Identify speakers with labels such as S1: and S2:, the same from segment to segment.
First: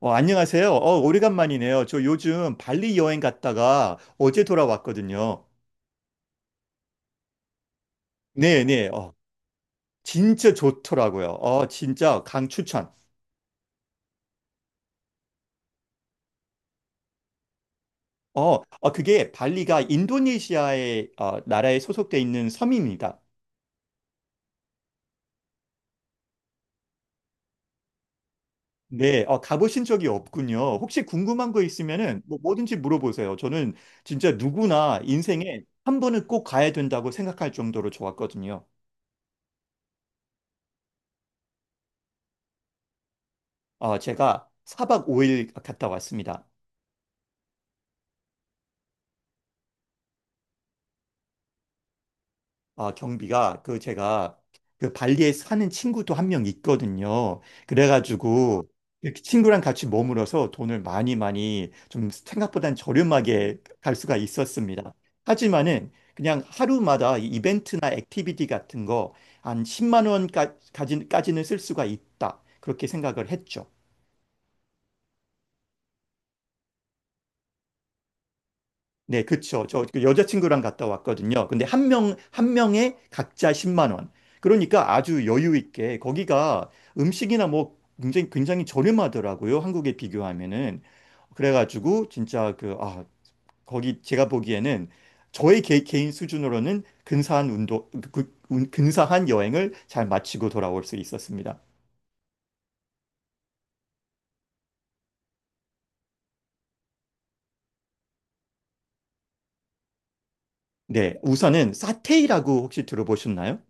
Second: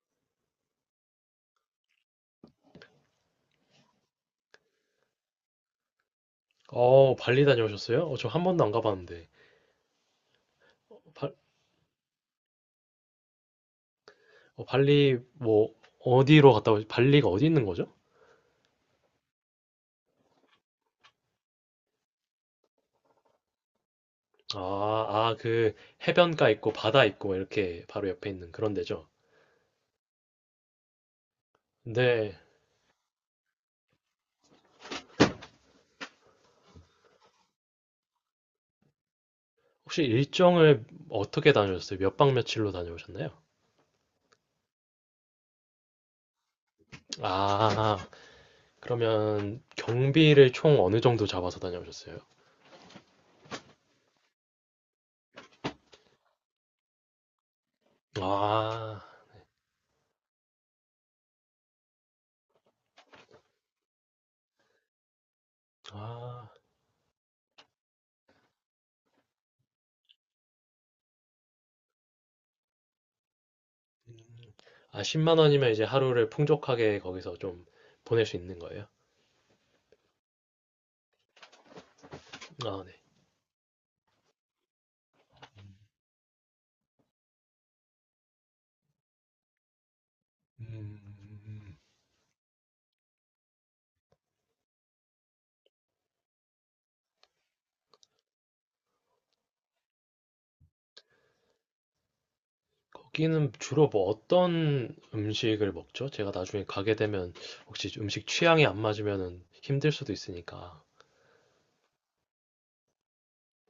S1: 안녕하세요. 오래간만이네요. 저 요즘 발리 여행 갔다가 어제 돌아왔거든요.
S2: 발리 다녀오셨어요? 저 한 번도 안
S1: 네네.
S2: 가봤는데.
S1: 진짜 좋더라고요.
S2: 발,
S1: 진짜 강추천.
S2: 발리, 뭐, 발리가 어디 있는 거죠?
S1: 어, 그게 발리가 인도네시아의 나라에 소속돼 있는 섬입니다.
S2: 아, 아, 해변가 있고, 바다 있고, 이렇게 바로 옆에 있는 그런 데죠?
S1: 네, 가보신 적이 없군요. 혹시 궁금한 거 있으면은 뭐
S2: 근데,
S1: 뭐든지 물어보세요. 저는 진짜 누구나 인생에 한 번은 꼭 가야 된다고 생각할 정도로 좋았거든요.
S2: 혹시 일정을 어떻게 다녀오셨어요? 몇 박 며칠로 다녀오셨나요?
S1: 제가 사박 5일 갔다 왔습니다.
S2: 아, 그러면 경비를 총 어느 정도 잡아서 다녀오셨어요?
S1: 아, 경비가 제가 그 발리에 사는 친구도 한 명 있거든요. 그래가지고
S2: 아,
S1: 그 친구랑 같이 머물어서 돈을 많이 좀 생각보단 저렴하게 갈 수가 있었습니다. 하지만은 그냥
S2: 아,
S1: 하루마다 이 이벤트나 액티비티 같은 거 한 10만 원까지는 쓸 수가 있다, 그렇게 생각을 했죠.
S2: 아, 10만 원이면 이제 하루를 풍족하게 거기서 좀 보낼 수 있는 거예요?
S1: 네, 그쵸. 저그 여자친구랑 갔다 왔거든요. 근데 한 명, 한
S2: 아, 네.
S1: 명에 각자 10만 원. 그러니까 아주 여유 있게 거기가 음식이나 뭐 굉장히 저렴하더라고요, 한국에 비교하면은. 그래가지고 진짜 거기 제가 보기에는 저의 개인 수준으로는 근사한 운동, 그- 운- 근사한 여행을 잘 마치고 돌아올 수 있었습니다.
S2: 거기는 주로 뭐 어떤 음식을 먹죠? 제가 나중에 가게 되면 혹시 음식 취향이 안 맞으면 힘들 수도 있으니까.
S1: 네, 우선은 사테이라고 혹시 들어보셨나요?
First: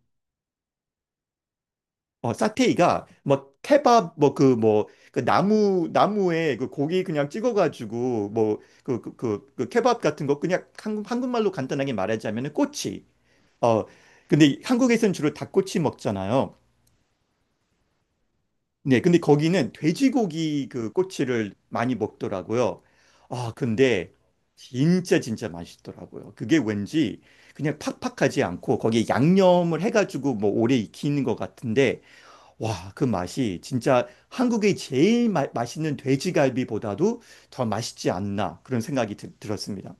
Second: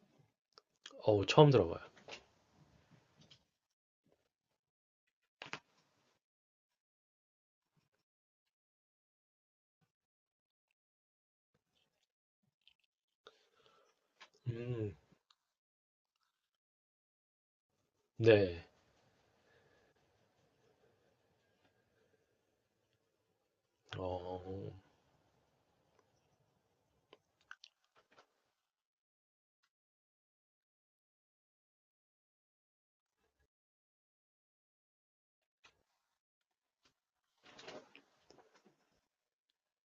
S2: 어우, 처음 들어봐요.
S1: 사테이가 뭐 케밥 나무에 고기 그냥 찍어가지고 케밥 같은 거. 그냥 한국말로 간단하게 말하자면은 꼬치. 어 근데
S2: 음,
S1: 한국에서는 주로 닭꼬치 먹잖아요.
S2: 네.
S1: 네, 근데 거기는 돼지고기 그 꼬치를 많이 먹더라고요. 아 근데
S2: 어,
S1: 진짜 맛있더라고요. 그게 왠지 그냥 팍팍하지 않고 거기에 양념을 해가지고 뭐 오래 익히는 것 같은데, 와, 그 맛이 진짜 한국의 맛있는 돼지갈비보다도 더 맛있지 않나 그런 들었습니다.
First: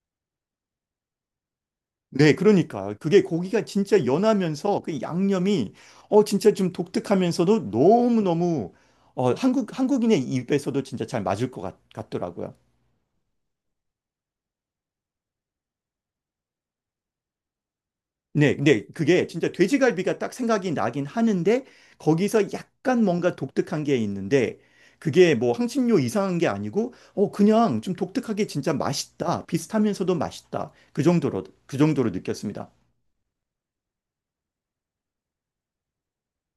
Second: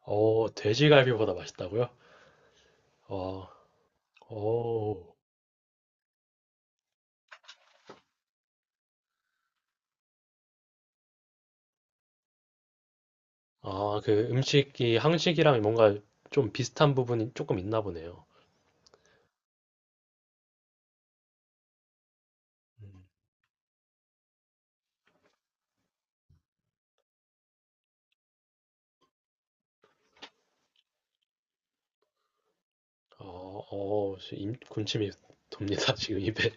S2: 돼지갈비보다 맛있다고요?
S1: 네, 그러니까 그게
S2: 어,
S1: 고기가 진짜 연하면서 그
S2: 어,
S1: 양념이 어 진짜 좀 독특하면서도 너무너무 어 한국인의 입에서도 진짜 잘 맞을 더라고요.
S2: 아, 그 음식이 한식이랑 뭔가 좀 비슷한 부분이 조금 있나 보네요.
S1: 네, 네, 그게 진짜 돼지갈비가 딱 생각이 나긴 하는데 거기서 약간
S2: 음,
S1: 뭔가 독특한 게 있는데, 그게 뭐 향신료 이상한 게 아니고 어 그냥 좀 독특하게 진짜 맛있다, 비슷하면서도 맛있다, 그 정도로 느꼈습니다.
S2: 어, 군침이 돕니다, 지금 입에.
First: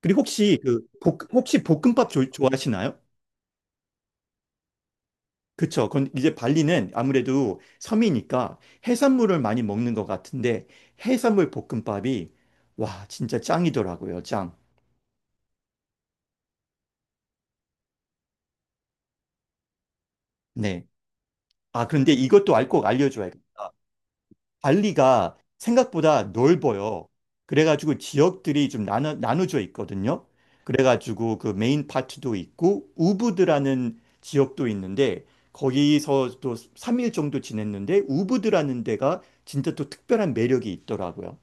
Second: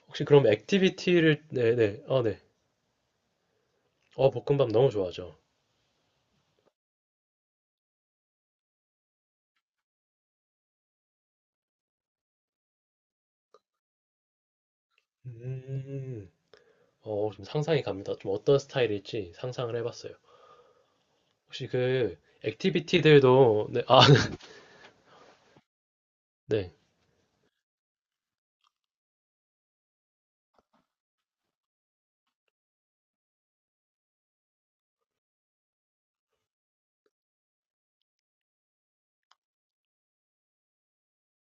S1: 그리고
S2: 혹시 그럼 액티비티를,
S1: 혹시
S2: 네네,
S1: 볶음밥
S2: 네.
S1: 좋아하시나요?
S2: 볶음밥 너무 좋아하죠.
S1: 그쵸. 건 이제 발리는 아무래도 섬이니까 해산물을 많이 먹는 것 같은데, 해산물 볶음밥이 와 진짜 짱이더라고요. 짱.
S2: 음, 좀 상상이 갑니다. 좀 어떤 스타일일지 상상을 해봤어요.
S1: 네.
S2: 혹시
S1: 아 그런데
S2: 그
S1: 이것도 알 꼭 알려줘야.
S2: 액티비티들도 네, 아,
S1: 발리가 생각보다
S2: 네.
S1: 넓어요. 그래가지고 지역들이 좀 나눠져 있거든요. 그래가지고 그 메인 파트도 있고 우부드라는 지역도 있는데, 거기서 또 3일 정도 지냈는데 우부드라는 데가 진짜 또 특별한 매력이 있더라고요.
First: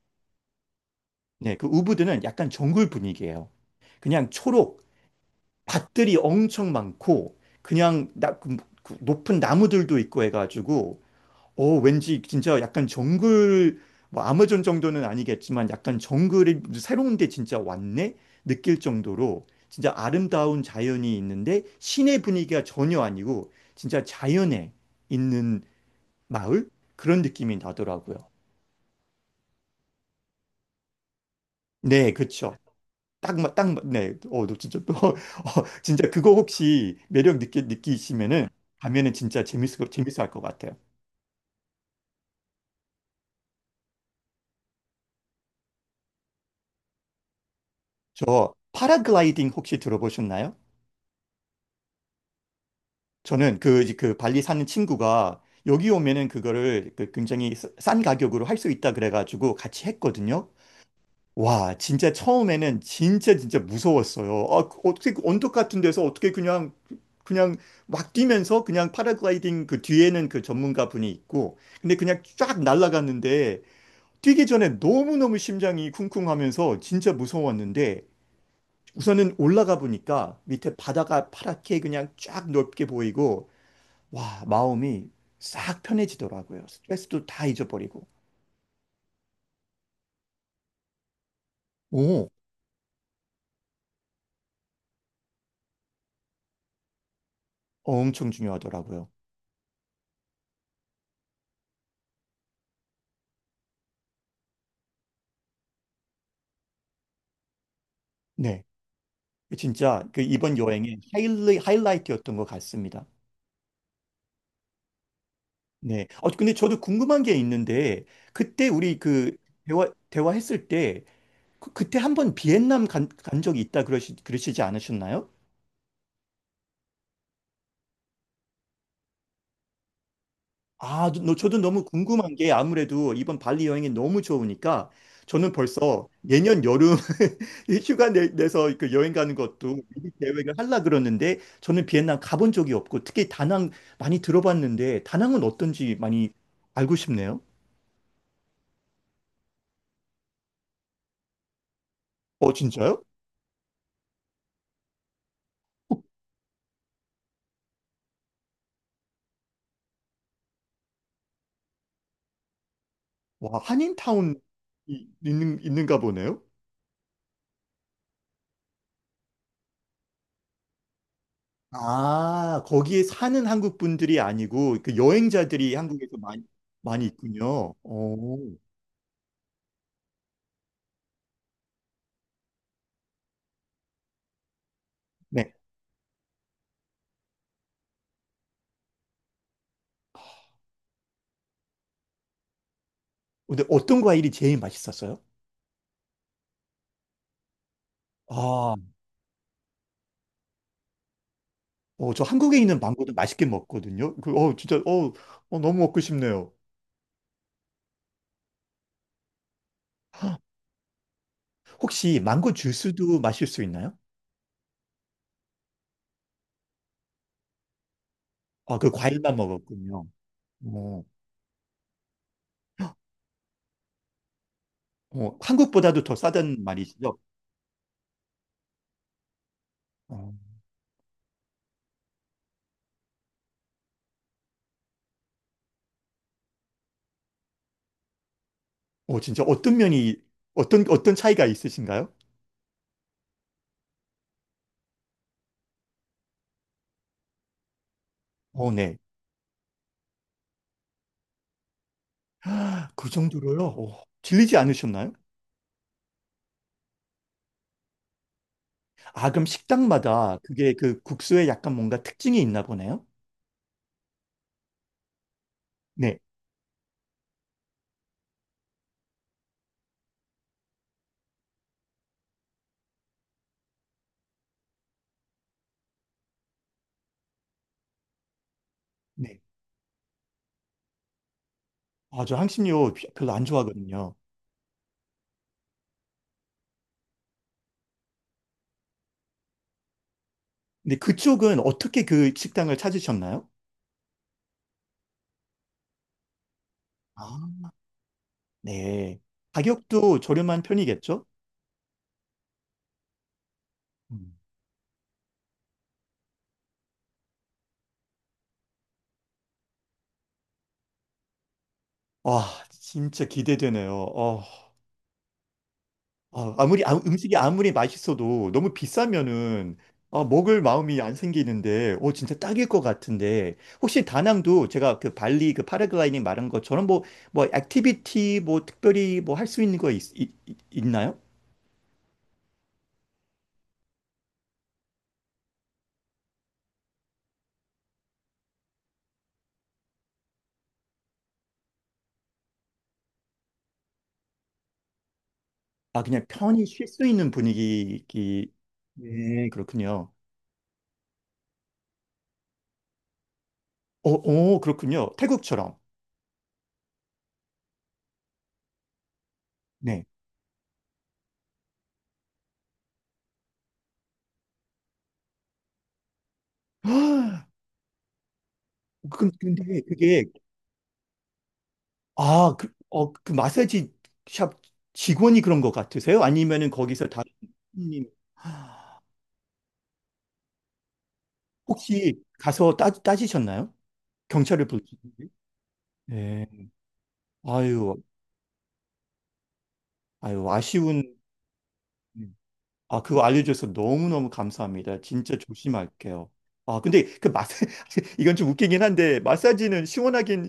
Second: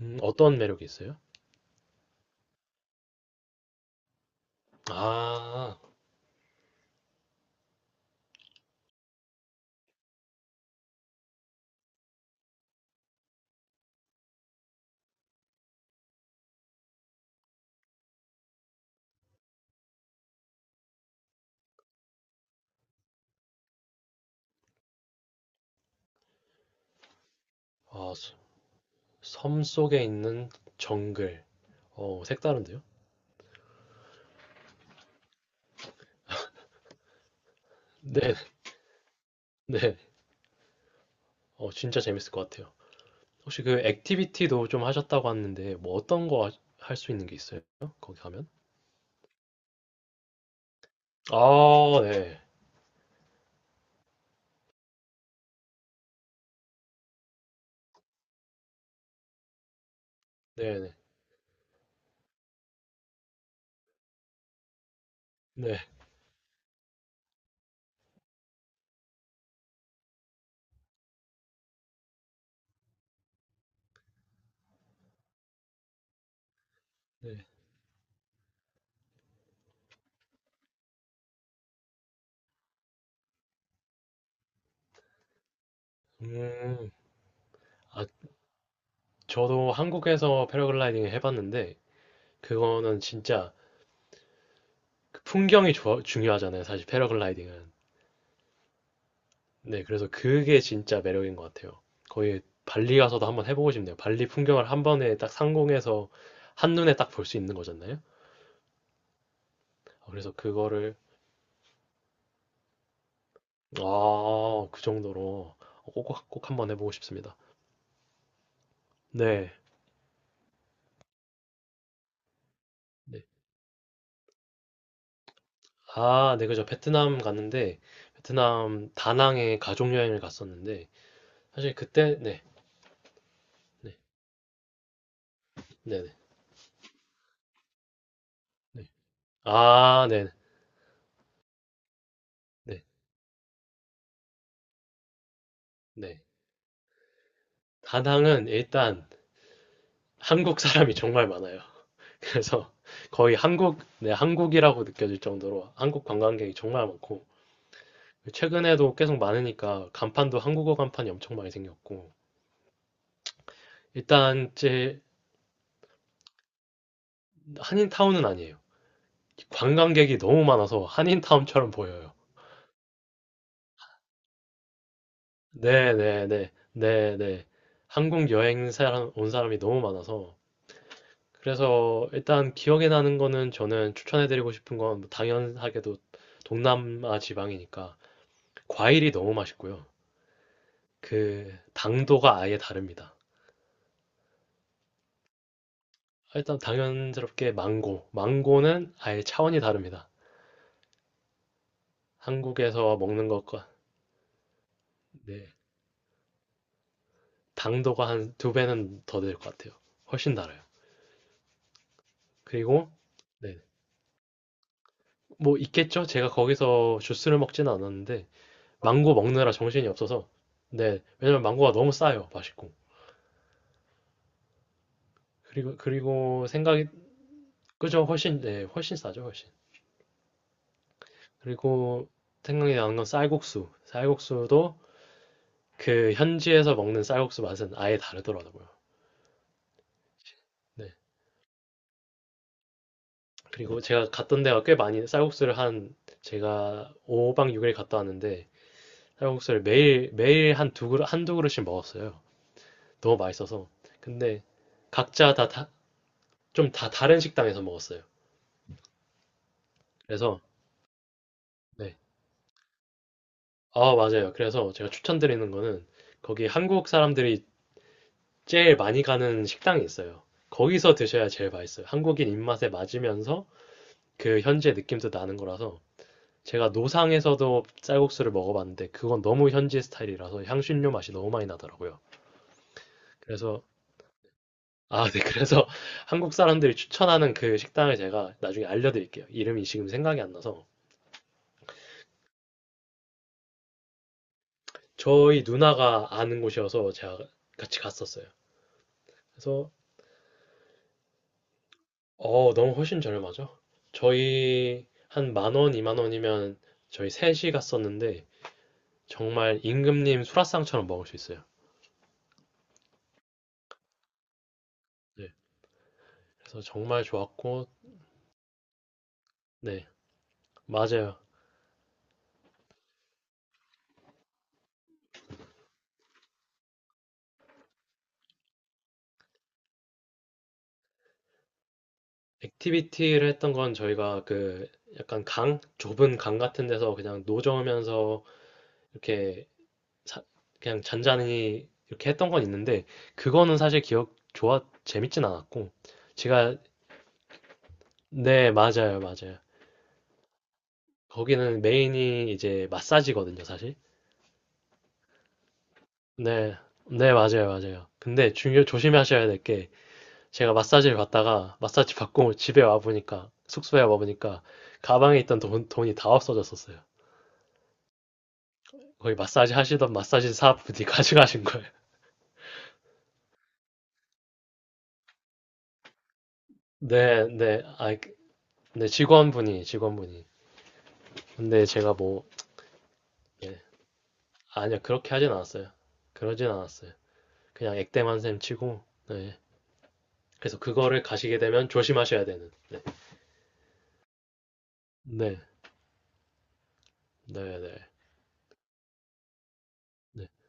S2: 어떤 매력이 있어요?
S1: 네, 그 우부드는 약간 정글 분위기예요. 그냥 초록,
S2: 아,
S1: 밭들이 엄청 많고 그 높은 나무들도 있고 해가지고, 오, 왠지 진짜 약간 정글, 뭐 아마존 정도는 아니겠지만 약간 정글이 새로운 데 진짜 왔네? 느낄 정도로 진짜 아름다운 자연이 있는데 시내 분위기가 전혀 아니고 진짜 자연에 있는 마을? 그런 느낌이
S2: 아,
S1: 나더라고요.
S2: 섬 속에 있는 정글.
S1: 네, 그쵸.
S2: 색다른데요?
S1: 네. 진짜 그거 혹시
S2: 네,
S1: 느끼시면은 가면은 진짜
S2: 네.
S1: 재밌어 할 것 같아요.
S2: 진짜 재밌을 것 같아요. 혹시 그 액티비티도 좀 하셨다고 하는데 뭐 어떤 거 할 수 있는 게 있어요? 거기 가면?
S1: 저 파라글라이딩 혹시 들어보셨나요?
S2: 아, 네.
S1: 저는 그 발리 사는 친구가 여기 오면은 그거를 그 굉장히 싼 가격으로 할 수 있다 그래가지고 같이 했거든요.
S2: 네, 네.
S1: 와, 진짜 처음에는 진짜 무서웠어요. 아, 그 어떻게 그 언덕
S2: 네.
S1: 같은 데서 어떻게 그냥 그냥 막 뛰면서 그냥 파라글라이딩, 그 뒤에는 그 전문가 분이 있고, 근데 그냥 쫙 날아갔는데, 뛰기 전에 너무너무 심장이 쿵쿵하면서 진짜
S2: 네.
S1: 무서웠는데, 우선은 올라가 보니까 밑에 바다가 파랗게 그냥 쫙 넓게 보이고 와, 마음이 싹 편해지더라고요.
S2: 음.
S1: 스트레스도 다 잊어버리고.
S2: 아, 저도 한국에서 패러글라이딩을 해봤는데
S1: 오,
S2: 그거는 진짜 그 풍경이 중요하잖아요. 사실 패러글라이딩은.
S1: 엄청 중요하더라고요.
S2: 네, 그래서 그게 진짜 매력인 것 같아요. 거의 발리 가서도 한번 해보고 싶네요. 발리 풍경을 한 번에 딱 상공에서 한눈에 딱 볼 수 있는 거잖아요.
S1: 네. 진짜
S2: 어,
S1: 그
S2: 그래서
S1: 이번
S2: 그거를
S1: 여행의 하이라이트였던 것 같습니다.
S2: 아, 그 정도로 꼭
S1: 네.
S2: 꼭 꼭
S1: 근데
S2: 한번
S1: 저도
S2: 해보고
S1: 궁금한 게
S2: 싶습니다.
S1: 있는데, 그때 우리 그
S2: 네.
S1: 대화했을 때 그때 한번 비엔남
S2: 네.
S1: 간 적이 있다 그러시지 않으셨나요?
S2: 아, 네, 그죠. 베트남 다낭에 가족 여행을 갔었는데
S1: 저도
S2: 사실
S1: 너무
S2: 그때
S1: 궁금한
S2: 네,
S1: 게, 아무래도 이번 발리 여행이
S2: 네,
S1: 너무 좋으니까 저는
S2: 네,
S1: 벌써
S2: 네,
S1: 내년 여름 이 내서
S2: 네.
S1: 그 여행 가는 것도
S2: 아,
S1: 미리
S2: 네,
S1: 계획을 하려 그러는데, 저는 비엔나 가본 적이
S2: 네,
S1: 없고 특히 다낭 많이 들어봤는데 다낭은 어떤지
S2: 네.
S1: 많이 알고 싶네요.
S2: 다낭은 일단 한국 사람이 정말 많아요.
S1: 어,
S2: 그래서
S1: 진짜요?
S2: 거의 한국, 네, 한국이라고 느껴질 정도로 한국 관광객이 정말 많고, 최근에도 계속 많으니까 간판도 한국어 간판이 엄청 많이 생겼고,
S1: 와, 한인타운이
S2: 일단 제,
S1: 있는가 보네요.
S2: 한인타운은 아니에요. 관광객이 너무 많아서 한인타운처럼 보여요.
S1: 아, 거기에 사는 한국 분들이 아니고 그 여행자들이 한국에서 많이,
S2: 네네네,
S1: 많이
S2: 네네.
S1: 있군요. 오.
S2: 온 사람이 너무 많아서. 그래서 일단 기억에 나는 거는 저는 추천해드리고 싶은 건
S1: 네.
S2: 당연하게도 동남아 지방이니까 과일이 너무 맛있고요. 그 당도가 아예 다릅니다.
S1: 근데 어떤 과일이 제일 맛있었어요?
S2: 일단 당연스럽게 망고.
S1: 아,
S2: 망고는 아예 차원이 다릅니다.
S1: 어, 저 한국에 있는
S2: 한국에서
S1: 망고도
S2: 먹는
S1: 맛있게
S2: 것과,
S1: 먹거든요.
S2: 네,
S1: 너무 먹고 싶네요.
S2: 당도가 한 두 배는 더 될 것 같아요. 훨씬 달아요.
S1: 혹시 망고
S2: 그리고,
S1: 주스도 마실 수
S2: 네,
S1: 있나요?
S2: 뭐 있겠죠? 제가 거기서 주스를 먹진 않았는데
S1: 아, 그
S2: 망고
S1: 과일만
S2: 먹느라 정신이
S1: 먹었군요.
S2: 없어서, 네,
S1: 어,
S2: 왜냐면 망고가 너무 싸요. 맛있고.
S1: 어,
S2: 그리고
S1: 한국보다도 더
S2: 그리고
S1: 싸다는
S2: 생각이,
S1: 말이시죠?
S2: 그죠? 훨씬, 네, 훨씬 싸죠, 훨씬.
S1: 어,
S2: 그리고 생각이 나는 건 쌀국수. 쌀국수도 그 현지에서 먹는 쌀국수 맛은 아예 다르더라고요.
S1: 진짜
S2: 네.
S1: 어떤 차이가 있으신가요?
S2: 그리고 제가 갔던 데가 꽤 많이 쌀국수를 한, 제가 5박 6일 갔다 왔는데
S1: 어, 네.
S2: 쌀국수를 매일 매일 한 두 그릇 한두 그릇씩 먹었어요.
S1: 그
S2: 너무
S1: 정도로요?
S2: 맛있어서.
S1: 어,
S2: 근데
S1: 질리지 않으셨나요?
S2: 각자 다 다 좀 다 다른 식당에서 먹었어요.
S1: 아, 그럼 식당마다
S2: 그래서
S1: 그게 그 국수에 약간
S2: 네.
S1: 뭔가 특징이 있나 보네요?
S2: 아, 맞아요. 그래서 제가 추천드리는 거는
S1: 네,
S2: 거기 한국 사람들이 제일 많이 가는 식당이 있어요. 거기서 드셔야 제일 맛있어요. 한국인 입맛에 맞으면서 그 현지의 느낌도 나는 거라서 제가 노상에서도 쌀국수를 먹어봤는데 그건
S1: 네.
S2: 너무 현지 스타일이라서 향신료 맛이 너무 많이 나더라고요.
S1: 아, 저 향신료 별로 안
S2: 그래서,
S1: 좋아하거든요.
S2: 아, 네. 그래서 한국 사람들이 추천하는 그 식당을 제가 나중에 알려드릴게요. 이름이 지금 생각이 안 나서
S1: 근데 그쪽은 어떻게 그 식당을 찾으셨나요?
S2: 저희 누나가 아는 곳이어서 제가
S1: 아,
S2: 같이 갔었어요.
S1: 네.
S2: 그래서
S1: 가격도 저렴한 편이겠죠?
S2: 너무 훨씬 저렴하죠?
S1: 음.
S2: 저희 한 만 원, 이만 원이면 저희 셋이 갔었는데 정말 임금님 수라상처럼 먹을 수 있어요.
S1: 와, 진짜 기대되네요.
S2: 네. 그래서 정말
S1: 음식이
S2: 좋았고
S1: 아무리 맛있어도 너무 비싸면은
S2: 네.
S1: 아, 먹을 마음이 안
S2: 맞아요.
S1: 생기는데, 어, 진짜 딱일 것 같은데, 혹시 다낭도 제가 그 발리 그 파라글라이딩 말한 것처럼 액티비티 뭐 특별히 뭐 할 수 있는 거 있, 있, 있- 있나요?
S2: 액티비티를 했던 건 저희가 그 약간 좁은 강 같은 데서 그냥 노저으면서 이렇게 사- 그냥 잔잔히 이렇게 했던 건 있는데 그거는 사실 기억 좋아 재밌진 않았고
S1: 아, 그냥
S2: 제가,
S1: 편히 쉴 수 있는
S2: 네,
S1: 분위기,
S2: 맞아요. 맞아요.
S1: 네, 그렇군요.
S2: 거기는 메인이 이제 마사지거든요, 사실.
S1: 어, 어, 그렇군요. 태국처럼.
S2: 네. 네, 맞아요. 맞아요. 근데 중요 조심하셔야 될 게
S1: 네.
S2: 제가 마사지를 받다가 마사지 받고 집에 와 보니까 숙소에 와 보니까 가방에 있던 돈이 다 없어졌었어요. 거기 마사지
S1: 근데
S2: 하시던
S1: 그게,
S2: 마사지 사분이 가져가신 거예요.
S1: 그 마사지 샵 직원이 그런 것 같으세요? 아니면은 거기서
S2: 네,
S1: 다른
S2: 네, 아,
S1: 손님,
S2: 네, 직원분이. 근데 제가
S1: 혹시
S2: 뭐,
S1: 가서
S2: 예,
S1: 따지셨나요? 경찰을
S2: 아니요, 그렇게
S1: 불렀는데?
S2: 하진 않았어요.
S1: 네.
S2: 그러진 않았어요. 그냥
S1: 아유,
S2: 액땜한 셈 치고, 네.
S1: 아유,
S2: 그래서
S1: 아쉬운,
S2: 그거를 가시게 되면 조심하셔야
S1: 음.
S2: 되는, 네.
S1: 아, 그거 알려줘서 너무너무 감사합니다. 진짜
S2: 네,
S1: 조심할게요. 아, 근데 그 마사,
S2: 네, 네,
S1: 이건 좀 웃기긴 한데, 마사지는
S2: 네,
S1: 시원하긴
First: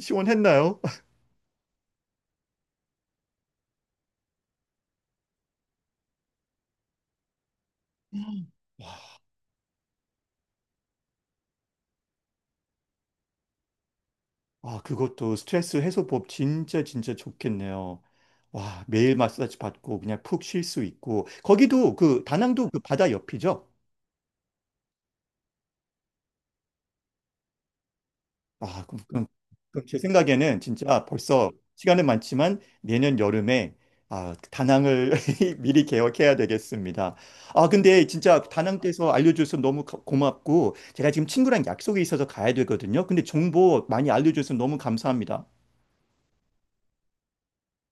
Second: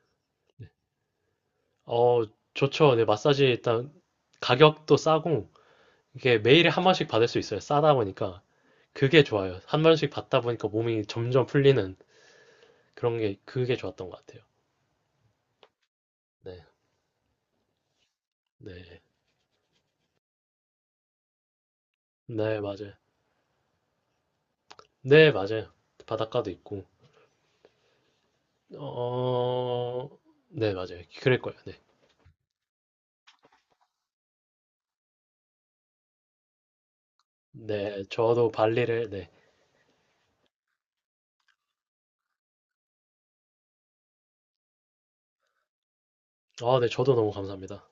S2: 네.
S1: 시원했나요?
S2: 어, 좋죠. 네, 마사지 일단 가격도 싸고, 이게 매일에 한 번씩 받을 수 있어요. 싸다 보니까. 그게 좋아요. 한 번씩 받다 보니까 몸이 점점 풀리는 그런 게, 그게 좋았던 것 같아요.
S1: 아, 그것도 스트레스 해소법
S2: 네.
S1: 진짜 좋겠네요. 와,
S2: 네.
S1: 매일 마사지 받고 그냥 푹 쉴 수 있고. 거기도 그
S2: 네
S1: 다낭도 그
S2: 맞아요.
S1: 바다 옆이죠?
S2: 네 맞아요. 바닷가도 있고.
S1: 아, 그럼, 그럼, 그럼 제
S2: 어
S1: 생각에는
S2: 네 맞아요.
S1: 진짜
S2: 그럴
S1: 벌써
S2: 거예요. 네.
S1: 시간은 많지만 내년 여름에 아, 다낭을 미리 계획해야 되겠습니다. 아,
S2: 네
S1: 근데 진짜
S2: 저도
S1: 다낭
S2: 발리를
S1: 돼서
S2: 네.
S1: 알려줘서 너무 고맙고, 제가 지금 친구랑 약속이 있어서 가야 되거든요. 근데 정보 많이 알려줘서 너무 감사합니다.
S2: 아 네 저도 너무 감사합니다.